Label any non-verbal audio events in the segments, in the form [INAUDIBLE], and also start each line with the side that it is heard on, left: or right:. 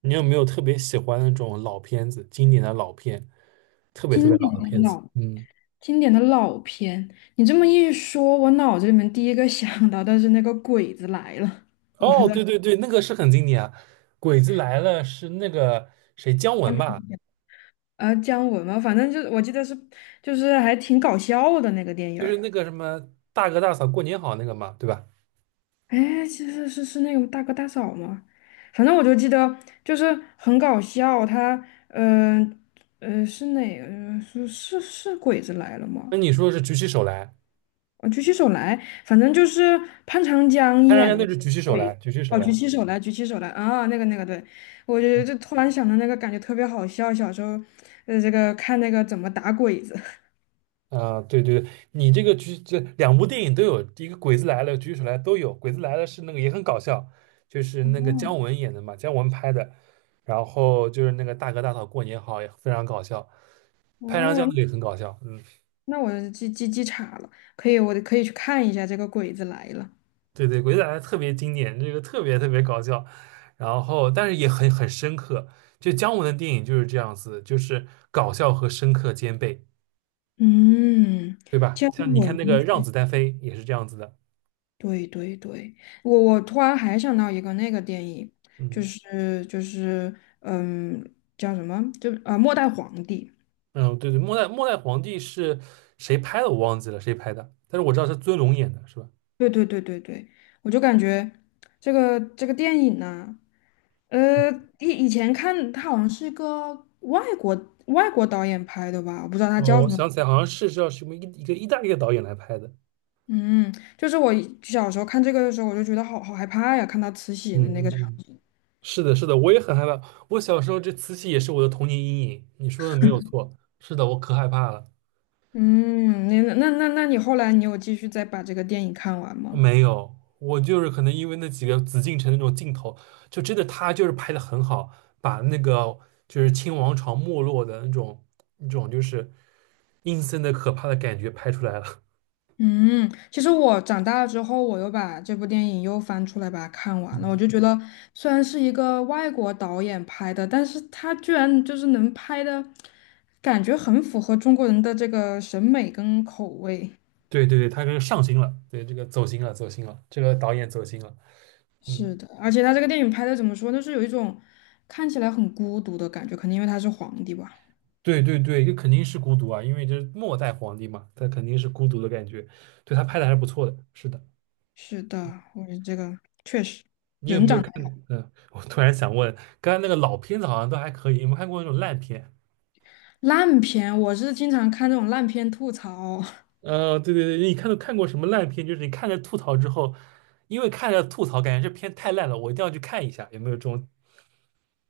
right: 你有没有特别喜欢的那种老片子，经典的老片，特别特别
left: 经典
right: 老的
left: 的
right: 片子？
left: 老
right: 嗯，
left: 经典的老片，你这么一说，我脑子里面第一个想到的是那个《鬼子来了》，我不知
right: 哦，
left: 道。
right: 对对对，那个是很经典啊，《鬼子来了》是那个谁姜文吧？
left: 姜文嘛，反正就是我记得是，就是还挺搞笑的那个电影
right: 就是
left: 儿。
right: 那个什么大哥大嫂过年好那个嘛，对吧？
left: 哎，其实是那个大哥大嫂吗？反正我就记得就是很搞笑，他嗯是哪个是鬼子来了吗？
right: 那你说是举起手来，
left: 我举起手来，反正就是潘长江
right: 他让
left: 演
right: 人家
left: 的。
right: 那是举起手
left: 鬼。
right: 来，举起手
left: 哦，
right: 来。
left: 举
right: 嗯
left: 起手来，举起手来啊，那个，对，我就突然想到那个，感觉特别好笑。小时候，这个看那个怎么打鬼子。
right: 啊，对对对，你这个举这两部电影都有，一个《鬼子来了》《举手来》都有，《鬼子来了》是那个也很搞笑，就是那个
left: 哦
right: 姜文演的嘛，姜文拍的，然后就是那个大哥大嫂过年好也非常搞笑，拍长江
left: 哦，
right: 那个也很搞笑，嗯，
left: 那我记岔了，可以，我可以去看一下这个《鬼子来了》。
right: 对对，《鬼子来了》特别经典，这个特别特别搞笑，然后但是也很深刻，就姜文的电影就是这样子，就是搞笑和深刻兼备，
left: 嗯，
right: 对吧？
left: 姜
right: 像你
left: 文，
right: 看那
left: 嗯，
right: 个《让子弹飞》也是这样子的。
left: 对对对，我突然还想到一个那个电影，就
right: 嗯。
left: 是就是嗯，叫什么？末代皇帝》。
right: 嗯，对对，末代皇帝是谁拍的？我忘记了谁拍的，但是我知道是尊龙演的，是吧？
left: 对对对对对，我就感觉这个电影呢，呃，以前看它好像是一个外国导演拍的吧，我不知道他
right: 哦，
left: 叫什
right: 我
left: 么。
right: 想起来，好像是叫什么一个意大利的导演来拍的。
left: 嗯，就是我一小时候看这个的时候，我就觉得好害怕呀，看到慈禧
right: 嗯
left: 的那
right: 嗯
left: 个场。
right: 嗯，是的，是的，我也很害怕。我小时候这慈禧也是我的童年阴影，你说的没有错。是的，我可害怕了。
left: 嗯，那你后来你有继续再把这个电影看完吗？
right: 没有，我就是可能因为那几个紫禁城那种镜头，就真的他就是拍的很好，把那个就是清王朝没落的那种那种就是阴森的可怕的感觉拍出来了。
left: 嗯，其实我长大了之后，我又把这部电影又翻出来把它
right: [LAUGHS]
left: 看完了。我
right: 嗯。
left: 就觉得，虽然是一个外国导演拍的，但是他居然就是能拍的感觉很符合中国人的这个审美跟口味。
right: 对对对，他这个上心了，对这个走心了，走心了，这个导演走心了，
left: 是
right: 嗯，
left: 的，而且他这个电影拍的怎么说，就是有一种看起来很孤独的感觉，可能因为他是皇帝吧。
right: 对对对，这肯定是孤独啊，因为这是末代皇帝嘛，他肯定是孤独的感觉，对他拍的还是不错的，是的，
left: 是的，我觉得这个确实
right: 你有
left: 人
right: 没有
left: 长
right: 看？
left: 得。
right: 嗯，我突然想问，刚才那个老片子好像都还可以，有没有看过那种烂片？
left: 烂片，我是经常看这种烂片吐槽。
right: 对对对，你看到看过什么烂片？就是你看着吐槽之后，因为看着吐槽，感觉这片太烂了，我一定要去看一下，有没有这种？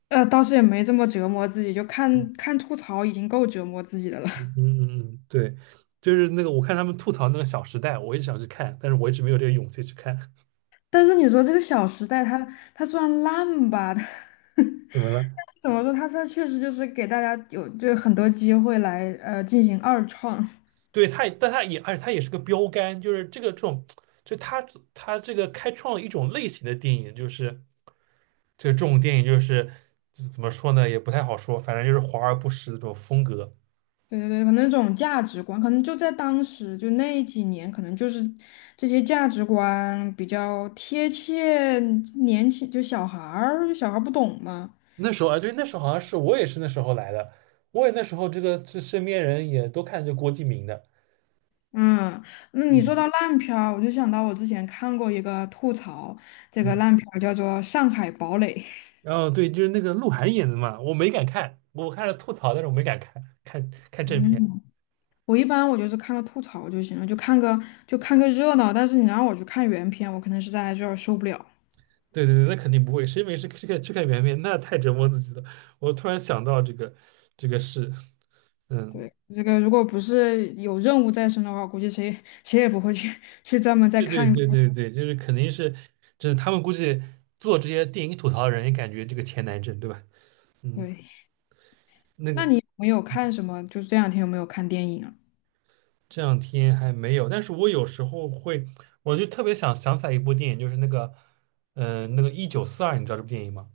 left: 倒是也没这么折磨自己，就看看吐槽已经够折磨自己的了。
right: 嗯嗯嗯，嗯对，就是那个我看他们吐槽那个《小时代》，我一直想去看，但是我一直没有这个勇气去看。
left: [LAUGHS] 但是你说这个《小时代》它虽然烂吧，[LAUGHS] 但
right: 怎么了？
left: 是怎么说，它确实就是给大家有就很多机会来进行二创。
right: 对，他也，但他也，而且他也是个标杆，就是这个这种，就他这个开创了一种类型的电影，就是这个这种电影就是这怎么说呢，也不太好说，反正就是华而不实的这种风格。
left: 对对对，可能这种价值观，可能就在当时就那几年，可能就是这些价值观比较贴切年轻，就小孩儿不懂嘛。
right: 那时候啊，对，那时候好像是我也是那时候来的，我也那时候这个这身边人也都看这郭敬明的，
left: 嗯，那你说
right: 嗯
left: 到烂片儿，我就想到我之前看过一个吐槽，这个
right: 嗯，
left: 烂片儿叫做《上海堡垒》。
right: 然后对，就是那个鹿晗演的嘛，我没敢看，我看了吐槽，但是我没敢看正片。
left: 嗯，我一般我就是看个吐槽就行了，就看个热闹。但是你让我去看原片，我可能实在有点受不了。
right: 对对对，那肯定不会，谁没事去看圆面，那太折磨自己了。我突然想到这个事，嗯，
left: 对，这个如果不是有任务在身的话，估计谁也不会去 [LAUGHS] 去专门再
right: 对对
left: 看一
right: 对
left: 遍。
right: 对对，就是肯定是，就是他们估计做这些电影吐槽的人也感觉这个钱难挣，对吧？嗯，
left: 对，
right: 那
left: 那
right: 个
left: 你有没有看什么？就是这两天有没有看电影啊？
right: 这两天还没有，但是我有时候会，我就特别想起来一部电影，就是那个，那个一九四二，你知道这部电影吗？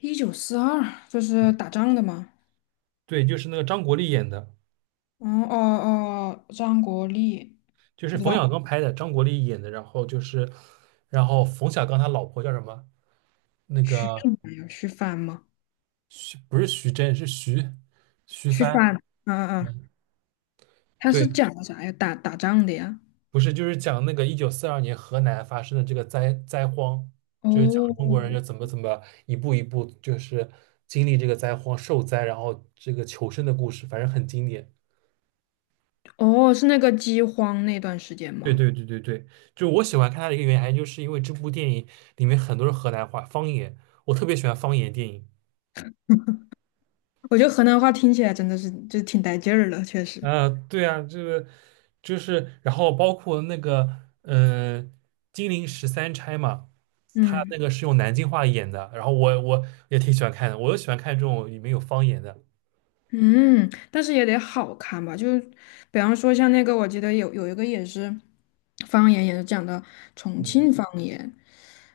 left: 一九四二，就是打仗的吗？
right: 对，就是那个张国立演的，
left: 嗯，哦哦，张国立，
right: 就是
left: 不知
right: 冯小
left: 道。
right: 刚拍的，张国立演的，然后就是，然后冯小刚他老婆叫什么？那
left: 徐
right: 个。
left: 什么呀？徐帆吗？
right: 徐不是徐峥，是徐
left: 徐
right: 帆。
left: 帆，啊啊啊！
right: 嗯，
left: 他是
right: 对，
left: 讲的啥呀？打仗的呀？
right: 不是，就是讲那个1942年河南发生的这个荒，就是讲中国人
left: 哦
right: 就怎么一步一步就是经历这个灾荒受灾，然后这个求生的故事，反正很经典。
left: 哦，是那个饥荒那段时间
right: 对
left: 吗？
right: 对对对对，就我喜欢看它的一个原因，就是因为这部电影里面很多是河南话方言，我特别喜欢方言电影。
left: 我觉得河南话听起来真的是就挺带劲儿的，确实。
right: 啊，对啊，这个就是，然后包括那个，金陵十三钗嘛，他
left: 嗯
right: 那个是用南京话演的，然后我也挺喜欢看的，我就喜欢看这种里面有方言的，
left: 嗯，但是也得好看吧？就比方说像那个，我记得有一个也是方言，也是讲的重庆
right: 嗯，
left: 方言，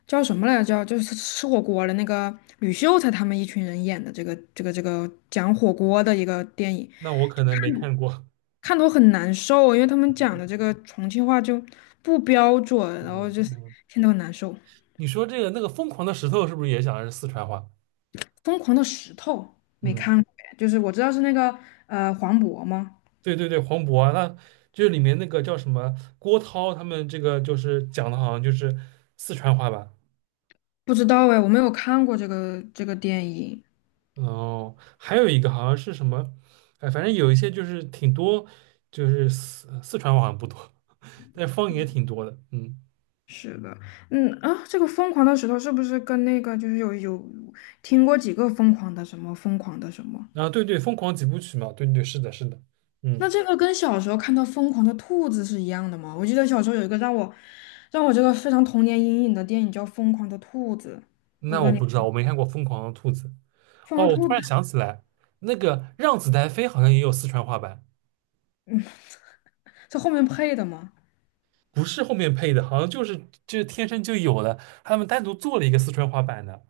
left: 叫什么来着？叫就是吃火锅的那个吕秀才他们一群人演的这个讲火锅的一个电影。
right: 那我可能没看过，
left: 看得我很难受，因为他们讲的这个重庆话就不标准，
right: [LAUGHS]
left: 然后
right: 嗯
left: 就是
right: 嗯，
left: 听得很难受。
right: 你说这个那个疯狂的石头是不是也讲的是四川话？
left: 疯狂的石头没
right: 嗯，
left: 看过哎，就是我知道是那个，黄渤吗？
right: 对对对，黄渤啊那就是里面那个叫什么郭涛他们这个就是讲的好像就是四川话吧，
left: 不知道哎，我没有看过这个电影。
right: 哦，还有一个好像是什么，哎，反正有一些就是挺多，就是四川话好像不多，但是方言挺多的，嗯。
left: 是的，嗯啊，这个疯狂的石头是不是跟那个就是有听过几个疯狂的什么疯狂的什么？
right: 啊，对对，《疯狂几部曲》嘛，对对，是的，是的，
left: 那
right: 嗯，
left: 这个跟小时候看到疯狂的兔子是一样的吗？我记得小时候有一个让我这个非常童年阴影的电影叫《疯狂的兔子》。我不
right: 那
left: 知道
right: 我
left: 你。
right: 不知道，我没看过《疯狂的兔子》。
left: 放
right: 哦，
left: 上
right: 我突
left: 兔子
right: 然想起来，那个《让子弹飞》好像也有四川话版，
left: 在后面配的吗？
right: 不是后面配的，好像就是天生就有的，他们单独做了一个四川话版的。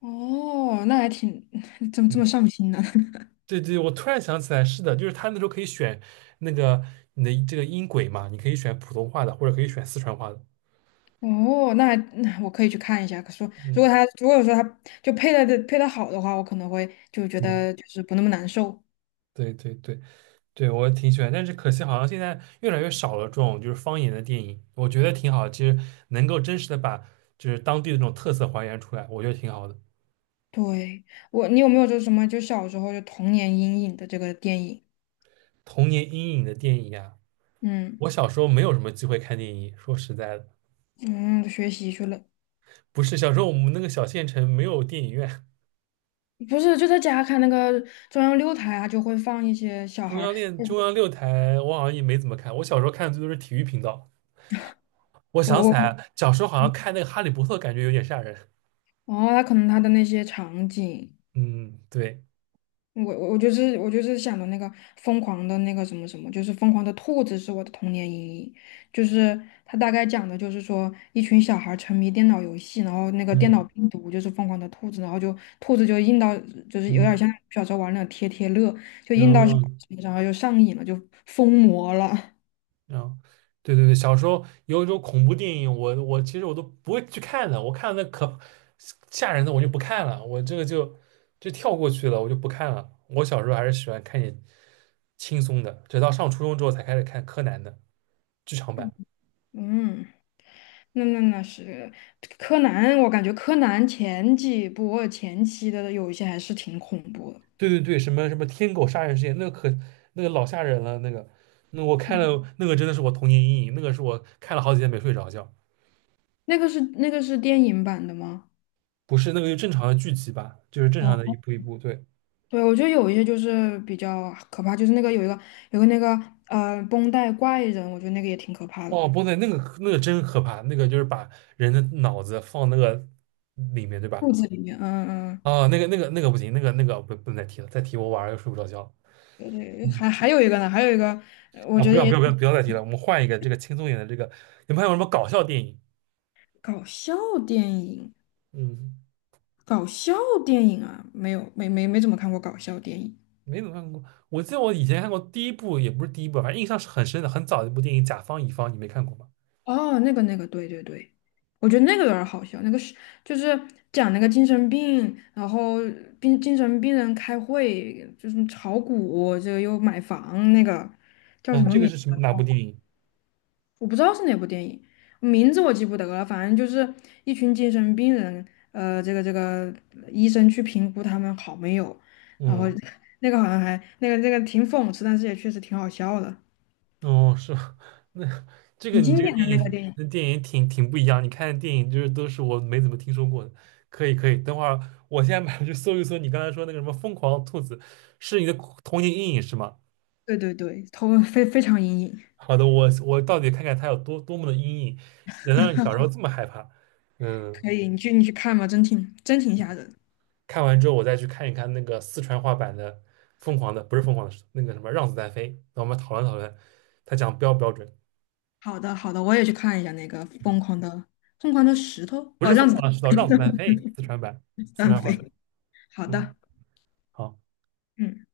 left: 哦，那还挺，[LAUGHS] 怎么这么
right: 嗯。
left: 上心呢？[LAUGHS]
right: 对对，我突然想起来，是的，就是他那时候可以选那个你的这个音轨嘛，你可以选普通话的，或者可以选四川话的。
left: 哦，那我可以去看一下。可说，
right: 嗯
left: 如果说他就配的好的话，我可能会就觉
right: 嗯，
left: 得就是不那么难受。
right: 对对对对，我挺喜欢，但是可惜好像现在越来越少了这种就是方言的电影，我觉得挺好，其实能够真实的把就是当地的这种特色还原出来，我觉得挺好的。
left: 对，你有没有就什么就小时候就童年阴影的这个电影？
right: 童年阴影的电影呀、
left: 嗯
right: 我小时候没有什么机会看电影，说实在的，
left: 嗯，学习去了，
right: 不是小时候我们那个小县城没有电影院。
left: 不是就在家看那个中央六台啊，就会放一些小孩儿，
right: 中央六台，我好像也没怎么看。我小时候看的最多是体育频道。我
left: 我
right: 想起
left: 我
right: 来，小时候好像看那个《哈利波特》，感觉有点吓人。
left: 哦，他可能他的那些场景。
right: 嗯，对，
left: 我就是想的那个疯狂的那个什么什么，就是疯狂的兔子是我的童年阴影，就是它大概讲的就是说一群小孩儿沉迷电脑游戏，然后那个电脑
right: 嗯
left: 病毒就是疯狂的兔子，然后就兔子就印到就是有
right: 嗯，
left: 点
right: 嗯
left: 像小时候玩那种贴贴乐，就
right: 然
left: 印到小
right: 后
left: 孩身上，然后就上瘾了，就疯魔了。
right: 然后，对对对，小时候有一种恐怖电影，我其实我都不会去看的。我看那可吓人的，我就不看了。我这个就跳过去了，我就不看了。我小时候还是喜欢看点轻松的，直到上初中之后才开始看柯南的剧场版。
left: 嗯，那是柯南，我感觉柯南前几部前期的有一些还是挺恐怖的。
right: 对对对，什么什么天狗杀人事件，那个可那个老吓人了，那个那我看了那个真的是我童年阴影，那个是我看了好几天没睡着觉，
left: 那个是电影版的吗？
right: 不是那个就正常的剧集吧，就是正常的一
left: 哦，
right: 步一步，对，
left: 对，我觉得有一些就是比较可怕，就是那个有个那个绷带怪人，我觉得那个也挺可怕的，
right: 哦，不对，那个那个真可怕，那个就是把人的脑子放那个里面，对吧？
left: 肚子里面，嗯嗯，
right: 啊，那个不行，那个不能再提了，再提我晚上又睡不着觉了
left: 嗯，还
right: 嗯，
left: 还有一个呢，还有一个，我
right: 啊，
left: 觉
right: 不
left: 得
right: 要不
left: 也
right: 要不要
left: 挺
right: 不要再提了，我们换一个这个轻松一点的这个，你们还有什么搞笑电影？
left: 搞笑电影，
right: 嗯。
left: 搞笑电影，啊，没有没没没怎么看过搞笑电影。
right: 没怎么看过。我记得我以前看过第一部，也不是第一部，反正印象是很深的，很早的一部电影《甲方乙方》，你没看过吗？
left: 哦，那个，对对对，我觉得那个有点儿好笑，就是讲那个精神病，然后精神病人开会，就是炒股，这个又买房，那个叫什
right: 啊，
left: 么
right: 这个
left: 名？
right: 是什么哪部电影？
left: 我不知道是哪部电影，名字我记不得了，反正就是一群精神病人，这个医生去评估他们好没有，然后
right: 嗯，
left: [LAUGHS] 那个好像还那个挺讽刺，但是也确实挺好笑的，
right: 哦，是吗？ [LAUGHS] 那这个
left: 挺
right: 你
left: 经
right: 这个
left: 典的
right: 电
left: 那个
right: 影，
left: 电影。
right: 那电影挺不一样。你看的电影就是都是我没怎么听说过的。可以可以，等会儿我现在马上去搜一搜你刚才说那个什么《疯狂兔子》，是你的童年阴影是吗？
left: 对对对，头非常阴影，
right: 好的，我到底看看它有多么的阴影，能让你小时候这么害怕？嗯。
left: 可以，你去看吧，真挺吓人。
right: 看完之后，我再去看一看那个四川话版的《疯狂的》，不是《疯狂的石头》，那个什么《让子弹飞》，那我们讨论讨论，他讲标不标准？
left: 好的好的，我也去看一下那个疯
right: 嗯，
left: 狂的疯狂的石头，
right: 不
left: 哦，
right: 是《疯
left: 让子
right: 狂的石头》，《让子弹飞》四川版，四
left: 弹
right: 川话
left: 飞。
right: 版。
left: 好
right: 嗯，
left: 的，
right: 好。
left: 嗯。